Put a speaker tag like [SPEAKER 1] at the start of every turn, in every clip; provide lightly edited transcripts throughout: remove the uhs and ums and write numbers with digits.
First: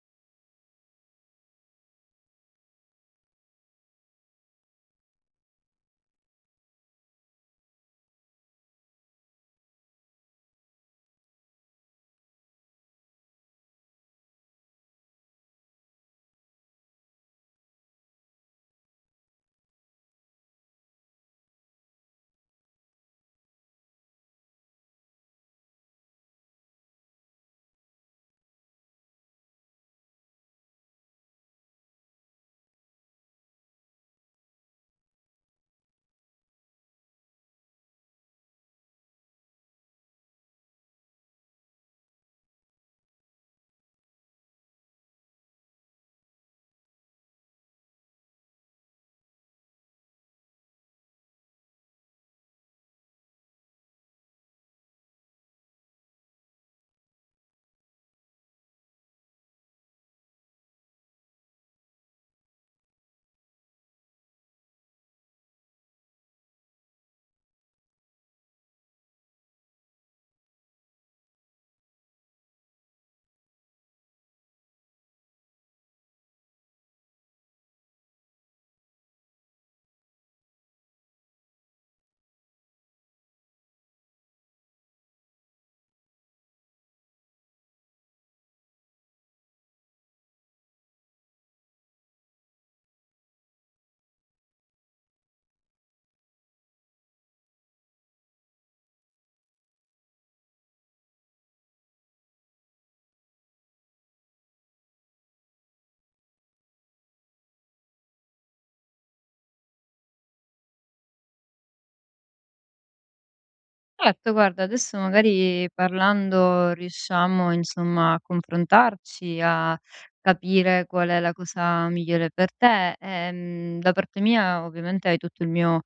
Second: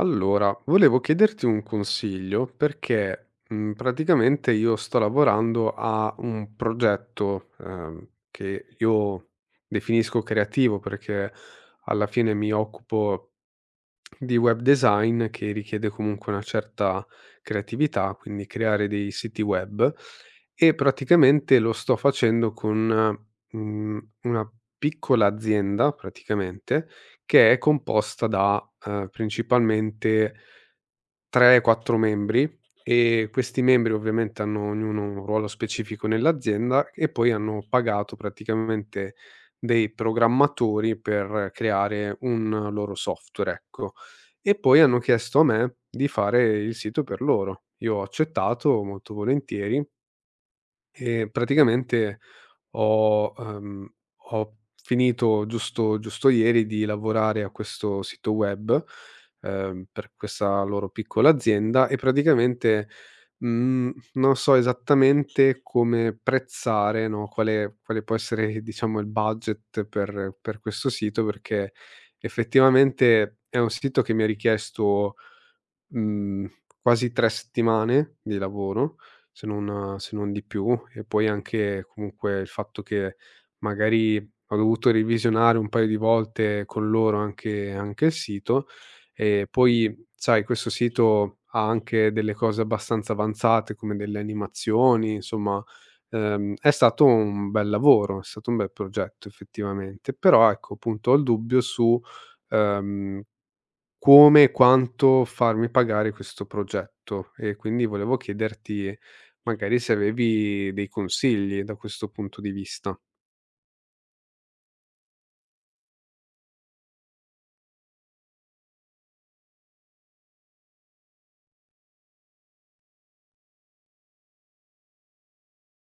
[SPEAKER 1] Allora, volevo chiederti un consiglio perché, praticamente io sto lavorando a un progetto, che io definisco creativo perché alla fine mi occupo di web design che richiede comunque una certa creatività, quindi creare dei siti web e praticamente lo sto facendo con, una piccola azienda praticamente che è composta da, principalmente 3, 4 membri, e questi membri ovviamente hanno ognuno un ruolo specifico nell'azienda e poi hanno pagato praticamente dei programmatori per creare un loro software, ecco. E poi hanno chiesto a me di fare il sito per loro. Io ho accettato molto volentieri e praticamente ho ehm, ho finito giusto giusto ieri di lavorare a questo sito web, per questa loro piccola azienda e praticamente, non so esattamente come prezzare, no, quale può essere diciamo il budget per questo sito, perché effettivamente è un sito che mi ha richiesto Mhmm, quasi 3 settimane di lavoro, se non di più, e poi anche comunque il fatto che magari ho dovuto revisionare un paio di volte con loro anche il sito, e poi sai questo sito ha anche delle cose abbastanza avanzate come delle animazioni, insomma, è stato un bel lavoro, è stato un bel progetto effettivamente. Però ecco, appunto ho il dubbio su, ehm come e quanto farmi pagare questo progetto, e quindi volevo chiederti magari se avevi dei consigli da questo punto di vista.
[SPEAKER 2] Certo, guarda, adesso magari parlando riusciamo, insomma, a confrontarci, a capire qual è la cosa migliore per te. Da parte mia, ovviamente, hai tutto il mio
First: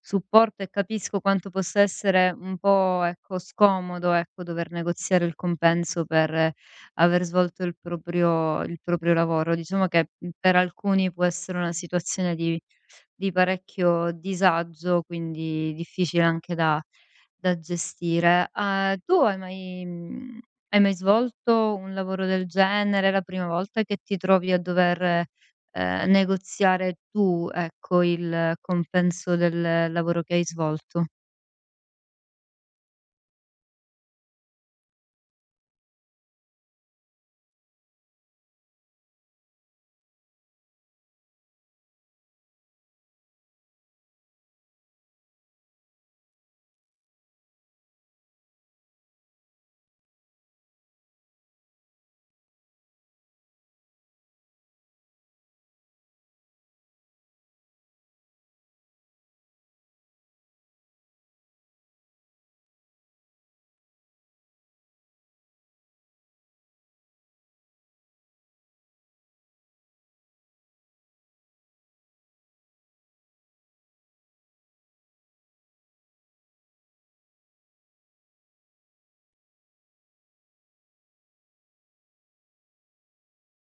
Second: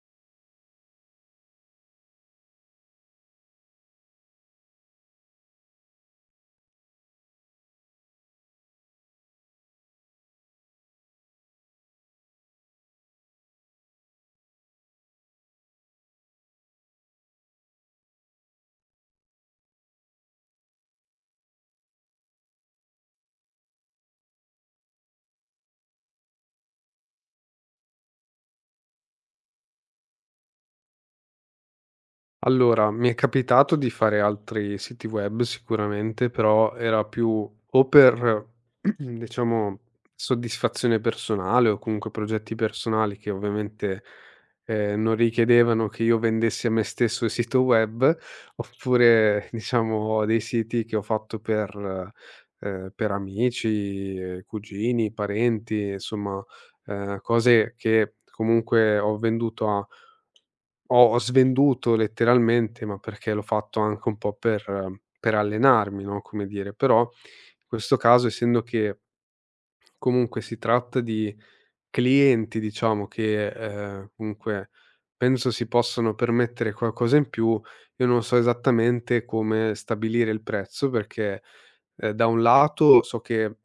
[SPEAKER 2] supporto e capisco quanto possa essere un po', ecco, scomodo, ecco, dover negoziare il compenso per aver svolto il proprio lavoro. Diciamo che per alcuni può essere una situazione di parecchio disagio, quindi difficile anche da gestire. Tu hai mai svolto un lavoro del genere? È la prima volta che ti trovi a dover, negoziare tu, ecco, il compenso del lavoro che hai svolto?
[SPEAKER 1] Allora, mi è capitato di fare altri siti web sicuramente, però era più o per, diciamo, soddisfazione personale o comunque progetti personali che ovviamente non richiedevano che io vendessi a me stesso il sito web, oppure diciamo dei siti che ho fatto per amici, cugini, parenti, insomma, cose che comunque ho venduto ho ho svenduto letteralmente, ma perché l'ho fatto anche un po' per allenarmi, no, come dire, però in questo caso essendo che comunque si tratta di clienti, diciamo che, comunque penso si possono permettere qualcosa in più, io non so esattamente come stabilire il prezzo perché, da un lato so che,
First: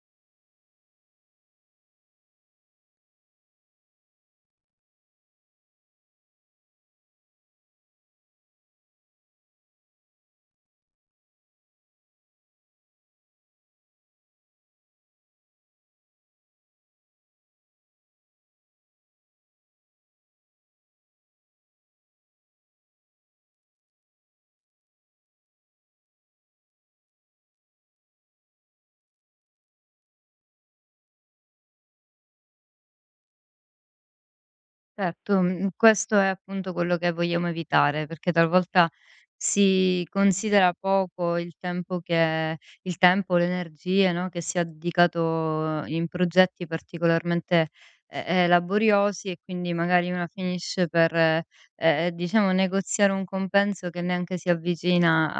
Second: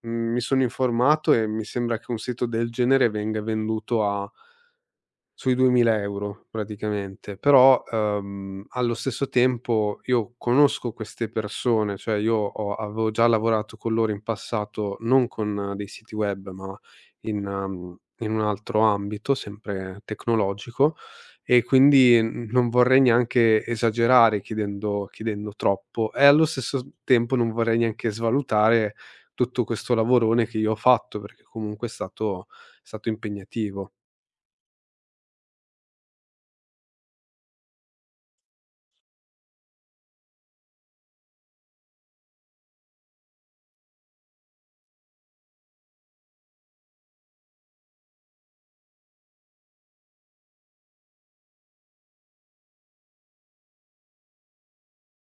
[SPEAKER 1] mi sono informato e mi sembra che un sito del genere venga venduto a sui 2000 euro € praticamente, però, allo stesso tempo io conosco queste persone, cioè io ho avevo già lavorato con loro in passato, non con dei siti web, ma in in un altro ambito, sempre tecnologico, e quindi n non vorrei neanche esagerare chiedendo troppo, e allo stesso tempo non vorrei neanche svalutare tutto questo lavorone che io ho fatto, perché comunque è stato impegnativo.
[SPEAKER 2] Certo, questo è appunto quello che vogliamo evitare, perché talvolta si considera poco il tempo, le energie, no, che si è dedicato in progetti particolarmente e laboriosi e quindi magari una finisce per, diciamo negoziare un compenso che neanche si avvicina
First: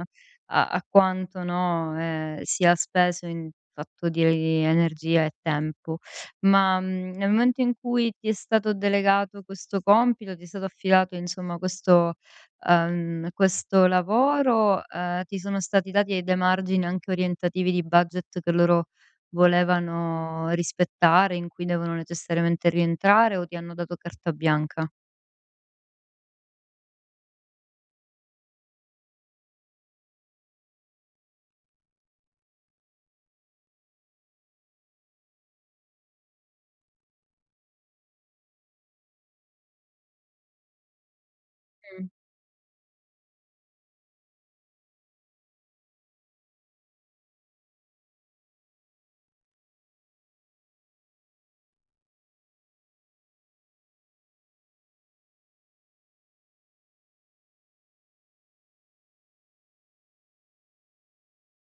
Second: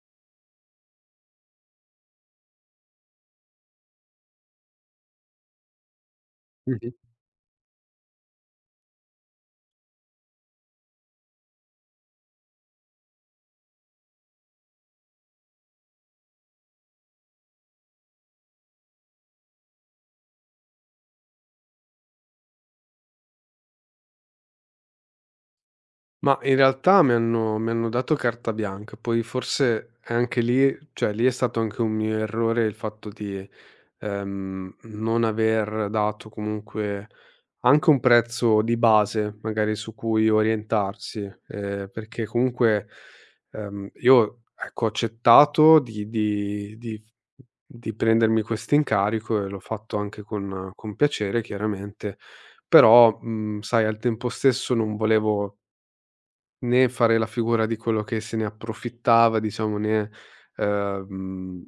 [SPEAKER 2] a a quanto, no, sia speso in fatto di energia e tempo. Ma,
[SPEAKER 1] Mh-mh.
[SPEAKER 2] nel momento in cui ti è stato delegato questo compito, ti è stato affidato insomma questo lavoro, ti sono stati dati dei margini anche orientativi di budget che loro volevano rispettare, in cui devono necessariamente rientrare o ti hanno dato carta bianca?
[SPEAKER 1] Ma in realtà mi hanno dato carta bianca, poi forse è anche lì, cioè lì è stato anche un mio errore il fatto di, non aver dato comunque anche un prezzo di base magari su cui orientarsi,
[SPEAKER 2] Mh,
[SPEAKER 1] perché comunque, io ecco ho accettato di prendermi questo incarico e l'ho fatto anche con piacere chiaramente, però, mhmm, sai, al tempo stesso non volevo né fare la figura di quello che se ne approfittava, diciamo, né, ehm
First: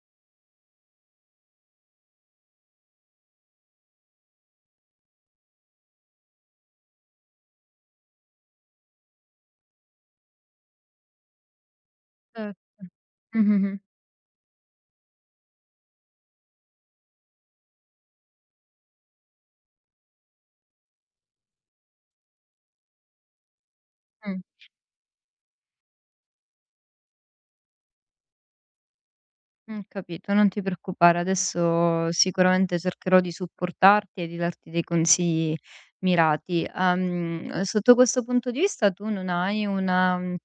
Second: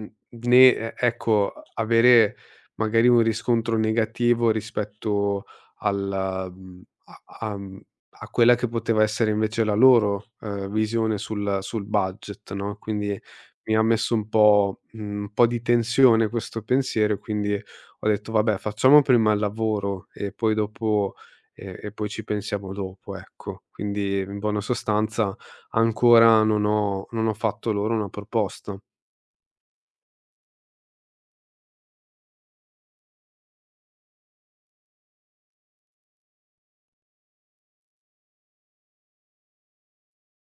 [SPEAKER 1] Mh, né ecco, avere magari un riscontro negativo rispetto a a mhmm, a quella che poteva essere invece la loro, visione sul budget,
[SPEAKER 2] cer
[SPEAKER 1] no, quindi mi
[SPEAKER 2] Mh-mh-mh.
[SPEAKER 1] ha messo un po' un po' di tensione questo pensiero, e quindi ho detto: "Vabbè, facciamo prima il lavoro e poi dopo e poi ci pensiamo dopo", ecco. Quindi in
[SPEAKER 2] Mh.
[SPEAKER 1] buona sostanza ancora non ho fatto loro una proposta.
[SPEAKER 2] Capito, non ti preoccupare. Adesso sicuramente cercherò di supportarti e di darti dei consigli mirati. Sotto questo punto di vista tu non hai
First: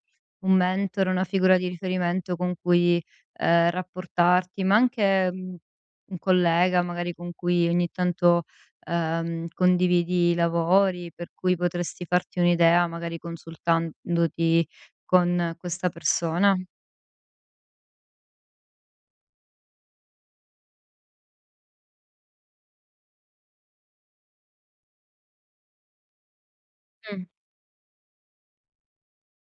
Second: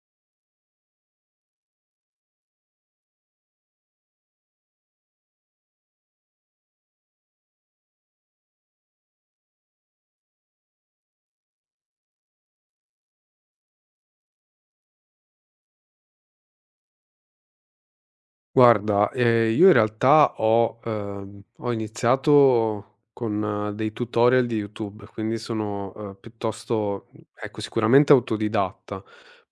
[SPEAKER 2] un mentor, una figura di riferimento con cui, rapportarti, ma anche, un collega magari con cui ogni tanto, condividi i lavori, per cui potresti farti un'idea magari consultandoti con questa persona?
[SPEAKER 1] Guarda, io in realtà ho iniziato con dei tutorial di YouTube, quindi sono, piuttosto
[SPEAKER 2] Mh,
[SPEAKER 1] ecco, sicuramente autodidatta.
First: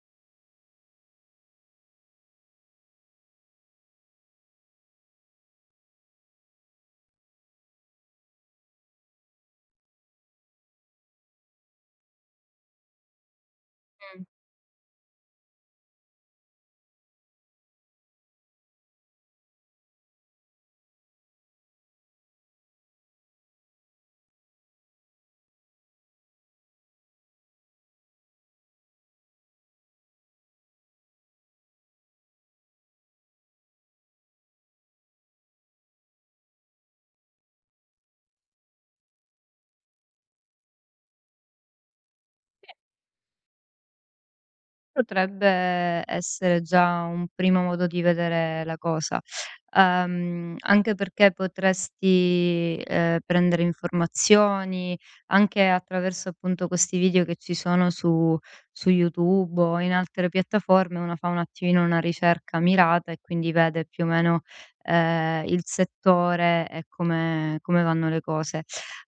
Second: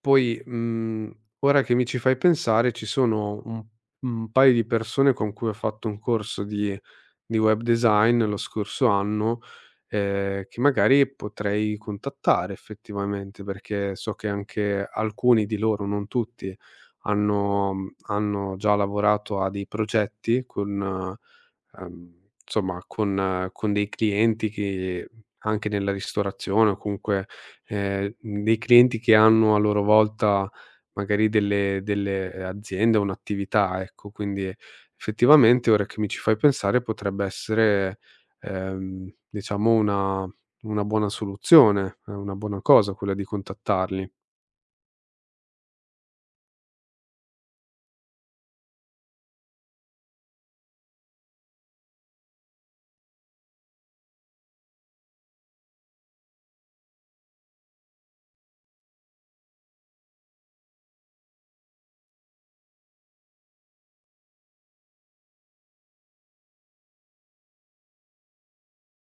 [SPEAKER 1] Poi, mhmm, ora che mi ci fai pensare, ci sono un paio di persone con cui ho fatto un corso di web design lo scorso anno, che magari potrei contattare effettivamente, perché so
[SPEAKER 2] mh.
[SPEAKER 1] che anche alcuni di loro, non tutti, hanno hanno già lavorato a dei progetti con insomma con dei clienti che anche nella ristorazione o comunque, dei clienti che hanno a loro volta magari delle aziende, un'attività, ecco. Quindi effettivamente ora che mi ci fai pensare potrebbe essere diciamo una buona soluzione, è una buona cosa quella di contattarli.
[SPEAKER 2] Potrebbe essere già un primo modo di vedere la cosa, anche perché potresti, prendere informazioni, anche attraverso appunto questi video che ci sono su YouTube o in altre piattaforme, uno fa un attimino una ricerca mirata e quindi vede più o meno, il settore e come vanno le cose.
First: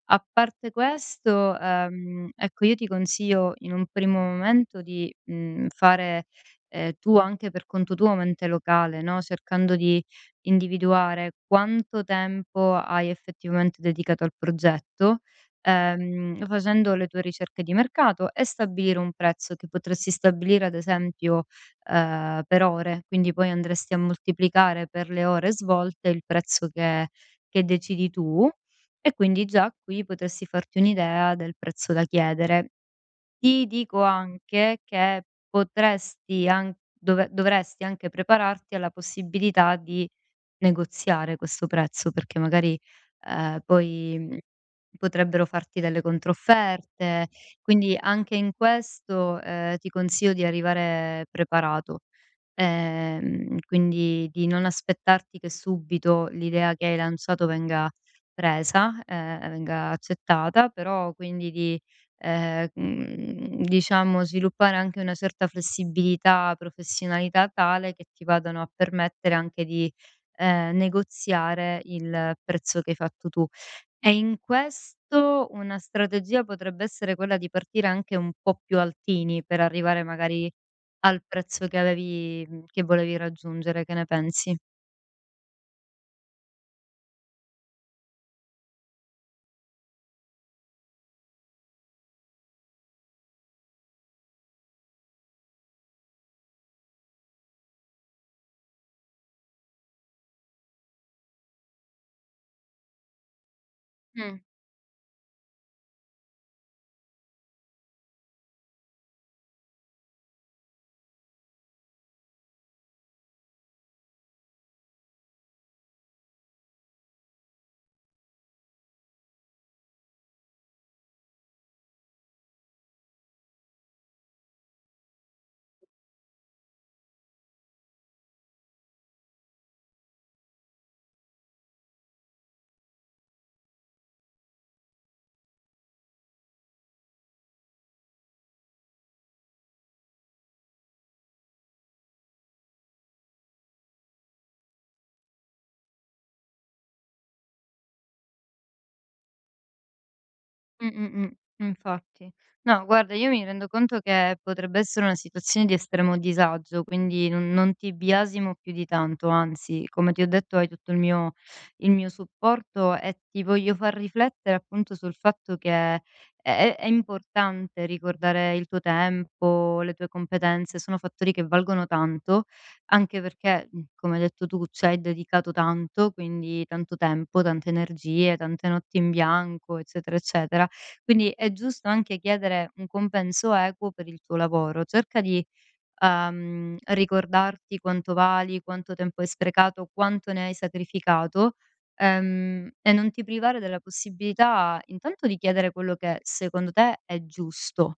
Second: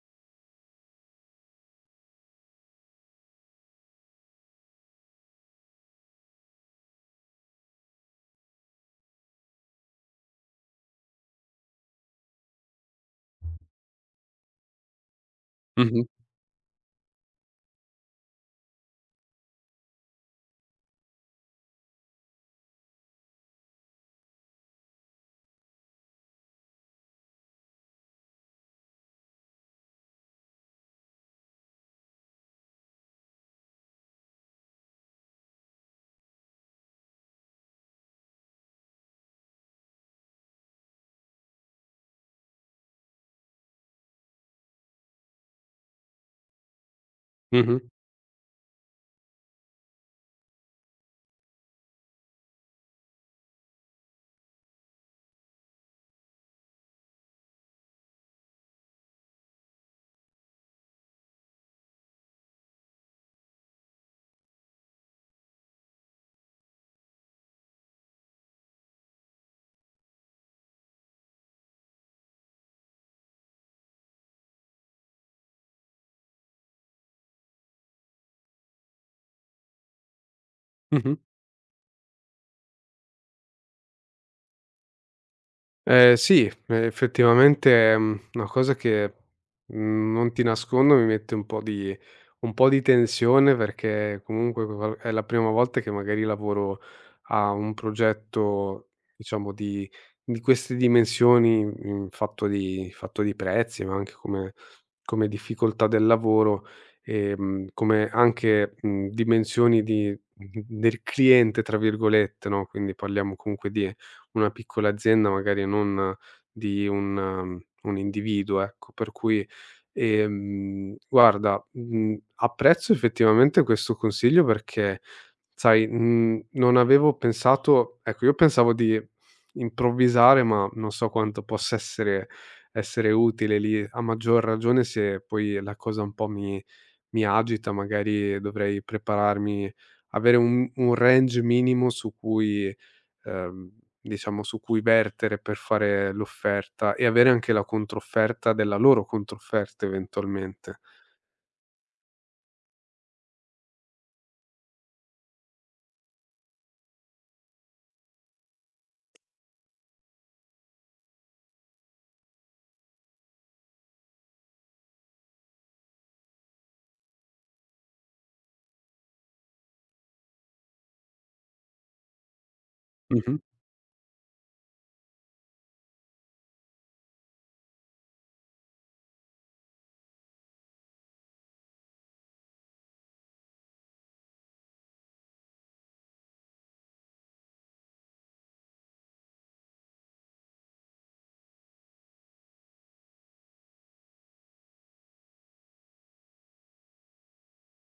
[SPEAKER 2] A parte questo, ecco, io ti consiglio in un primo momento di, fare, tu anche per conto tuo mente locale, no, cercando di individuare quanto tempo hai effettivamente dedicato al progetto,
[SPEAKER 1] Mh-mh,
[SPEAKER 2] facendo le tue ricerche di mercato e stabilire un prezzo che potresti stabilire ad esempio, per ore, quindi poi andresti a moltiplicare per le ore svolte il prezzo che decidi tu. E quindi già qui potresti farti un'idea del prezzo da chiedere. Ti dico anche che potresti dovresti anche prepararti alla possibilità di negoziare questo prezzo, perché magari, poi, potrebbero farti delle controfferte.
[SPEAKER 1] mh-mh,
[SPEAKER 2] Quindi anche in questo, ti consiglio di arrivare preparato. Quindi di non aspettarti che subito l'idea che hai lanciato venga presa, venga accettata, però quindi di, diciamo sviluppare anche una certa flessibilità, professionalità tale che ti vadano a permettere anche di negoziare il prezzo che hai fatto tu. E in questo una strategia potrebbe essere quella di partire anche un po' più altini per arrivare magari
[SPEAKER 1] mh-mh.
[SPEAKER 2] al prezzo che volevi raggiungere. Che ne pensi?
[SPEAKER 1] Sì, effettivamente è, mhmm, una cosa che, mhmm, non ti nascondo mi mette un po' di tensione, perché comunque qual è la prima volta che magari lavoro a un progetto, diciamo, di queste dimensioni, mhmm, fatto di prezzi, ma anche
[SPEAKER 2] Mm.
[SPEAKER 1] come difficoltà del lavoro, come anche, mhmm, dimensioni di "del cliente" tra virgolette, no, quindi parliamo comunque di una piccola azienda magari non di un mhmm, un individuo, ecco. Per cui, guarda, mhmm, apprezzo effettivamente questo consiglio perché, sai, mhmm, non avevo pensato ecco, io pensavo di improvvisare, ma non so quanto possa essere essere utile lì, a maggior ragione se poi la cosa un po' mi agita, magari dovrei prepararmi, avere un range minimo su cui ehm, diciamo su cui vertere per fare l'offerta, e avere anche la controfferta della loro controfferta eventualmente.
[SPEAKER 2] Mh, mh, mh. Infatti. No, guarda, io mi rendo conto che potrebbe essere una situazione di estremo disagio, quindi non ti biasimo più di tanto, anzi, come ti ho detto hai tutto il mio supporto e ti voglio far riflettere appunto sul fatto che è importante ricordare il tuo tempo, le tue competenze, sono fattori che valgono tanto, anche
[SPEAKER 1] Mh-mh,
[SPEAKER 2] perché, come hai detto tu, ci hai dedicato tanto, quindi tanto tempo, tante energie, tante notti in bianco, eccetera, eccetera. Quindi è giusto anche chiedere un compenso equo per il tuo lavoro. Cerca di, ricordarti quanto vali, quanto tempo hai sprecato, quanto ne hai sacrificato, e non ti privare della possibilità intanto di chiedere quello che secondo te è giusto.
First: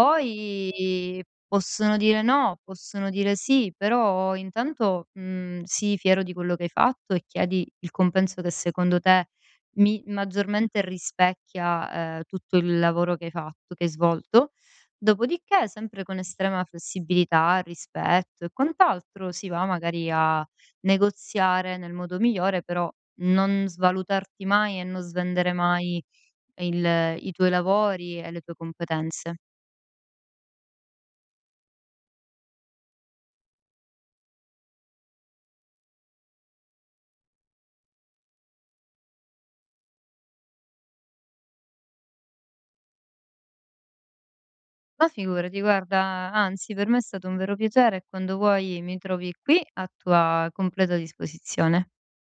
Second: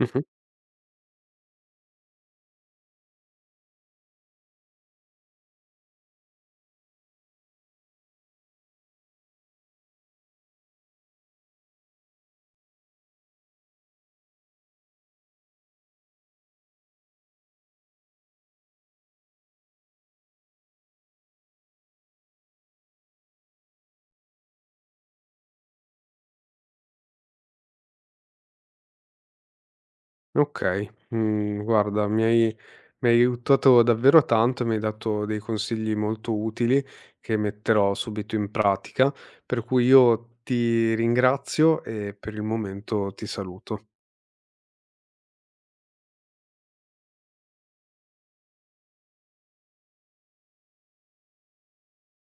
[SPEAKER 1] mh-mh.
[SPEAKER 2] possono dire no, possono dire sì, però intanto, sii fiero di quello che hai fatto e chiedi il compenso che secondo te mi maggiormente rispecchia, tutto il lavoro che hai svolto. Dopodiché, sempre con estrema flessibilità, rispetto e quant'altro, si va magari a negoziare nel modo migliore, però non svalutarti mai e non svendere mai il i tuoi lavori e le tue competenze.
[SPEAKER 1] Okay, mhmm, guarda mi hai aiutato davvero tanto e mi hai dato dei consigli molto utili che metterò subito in pratica, per cui io ti ringrazio e per il momento ti saluto.
[SPEAKER 2] Ma figurati, guarda, anzi, per me è stato un vero piacere e quando vuoi mi trovi qui a tua completa disposizione.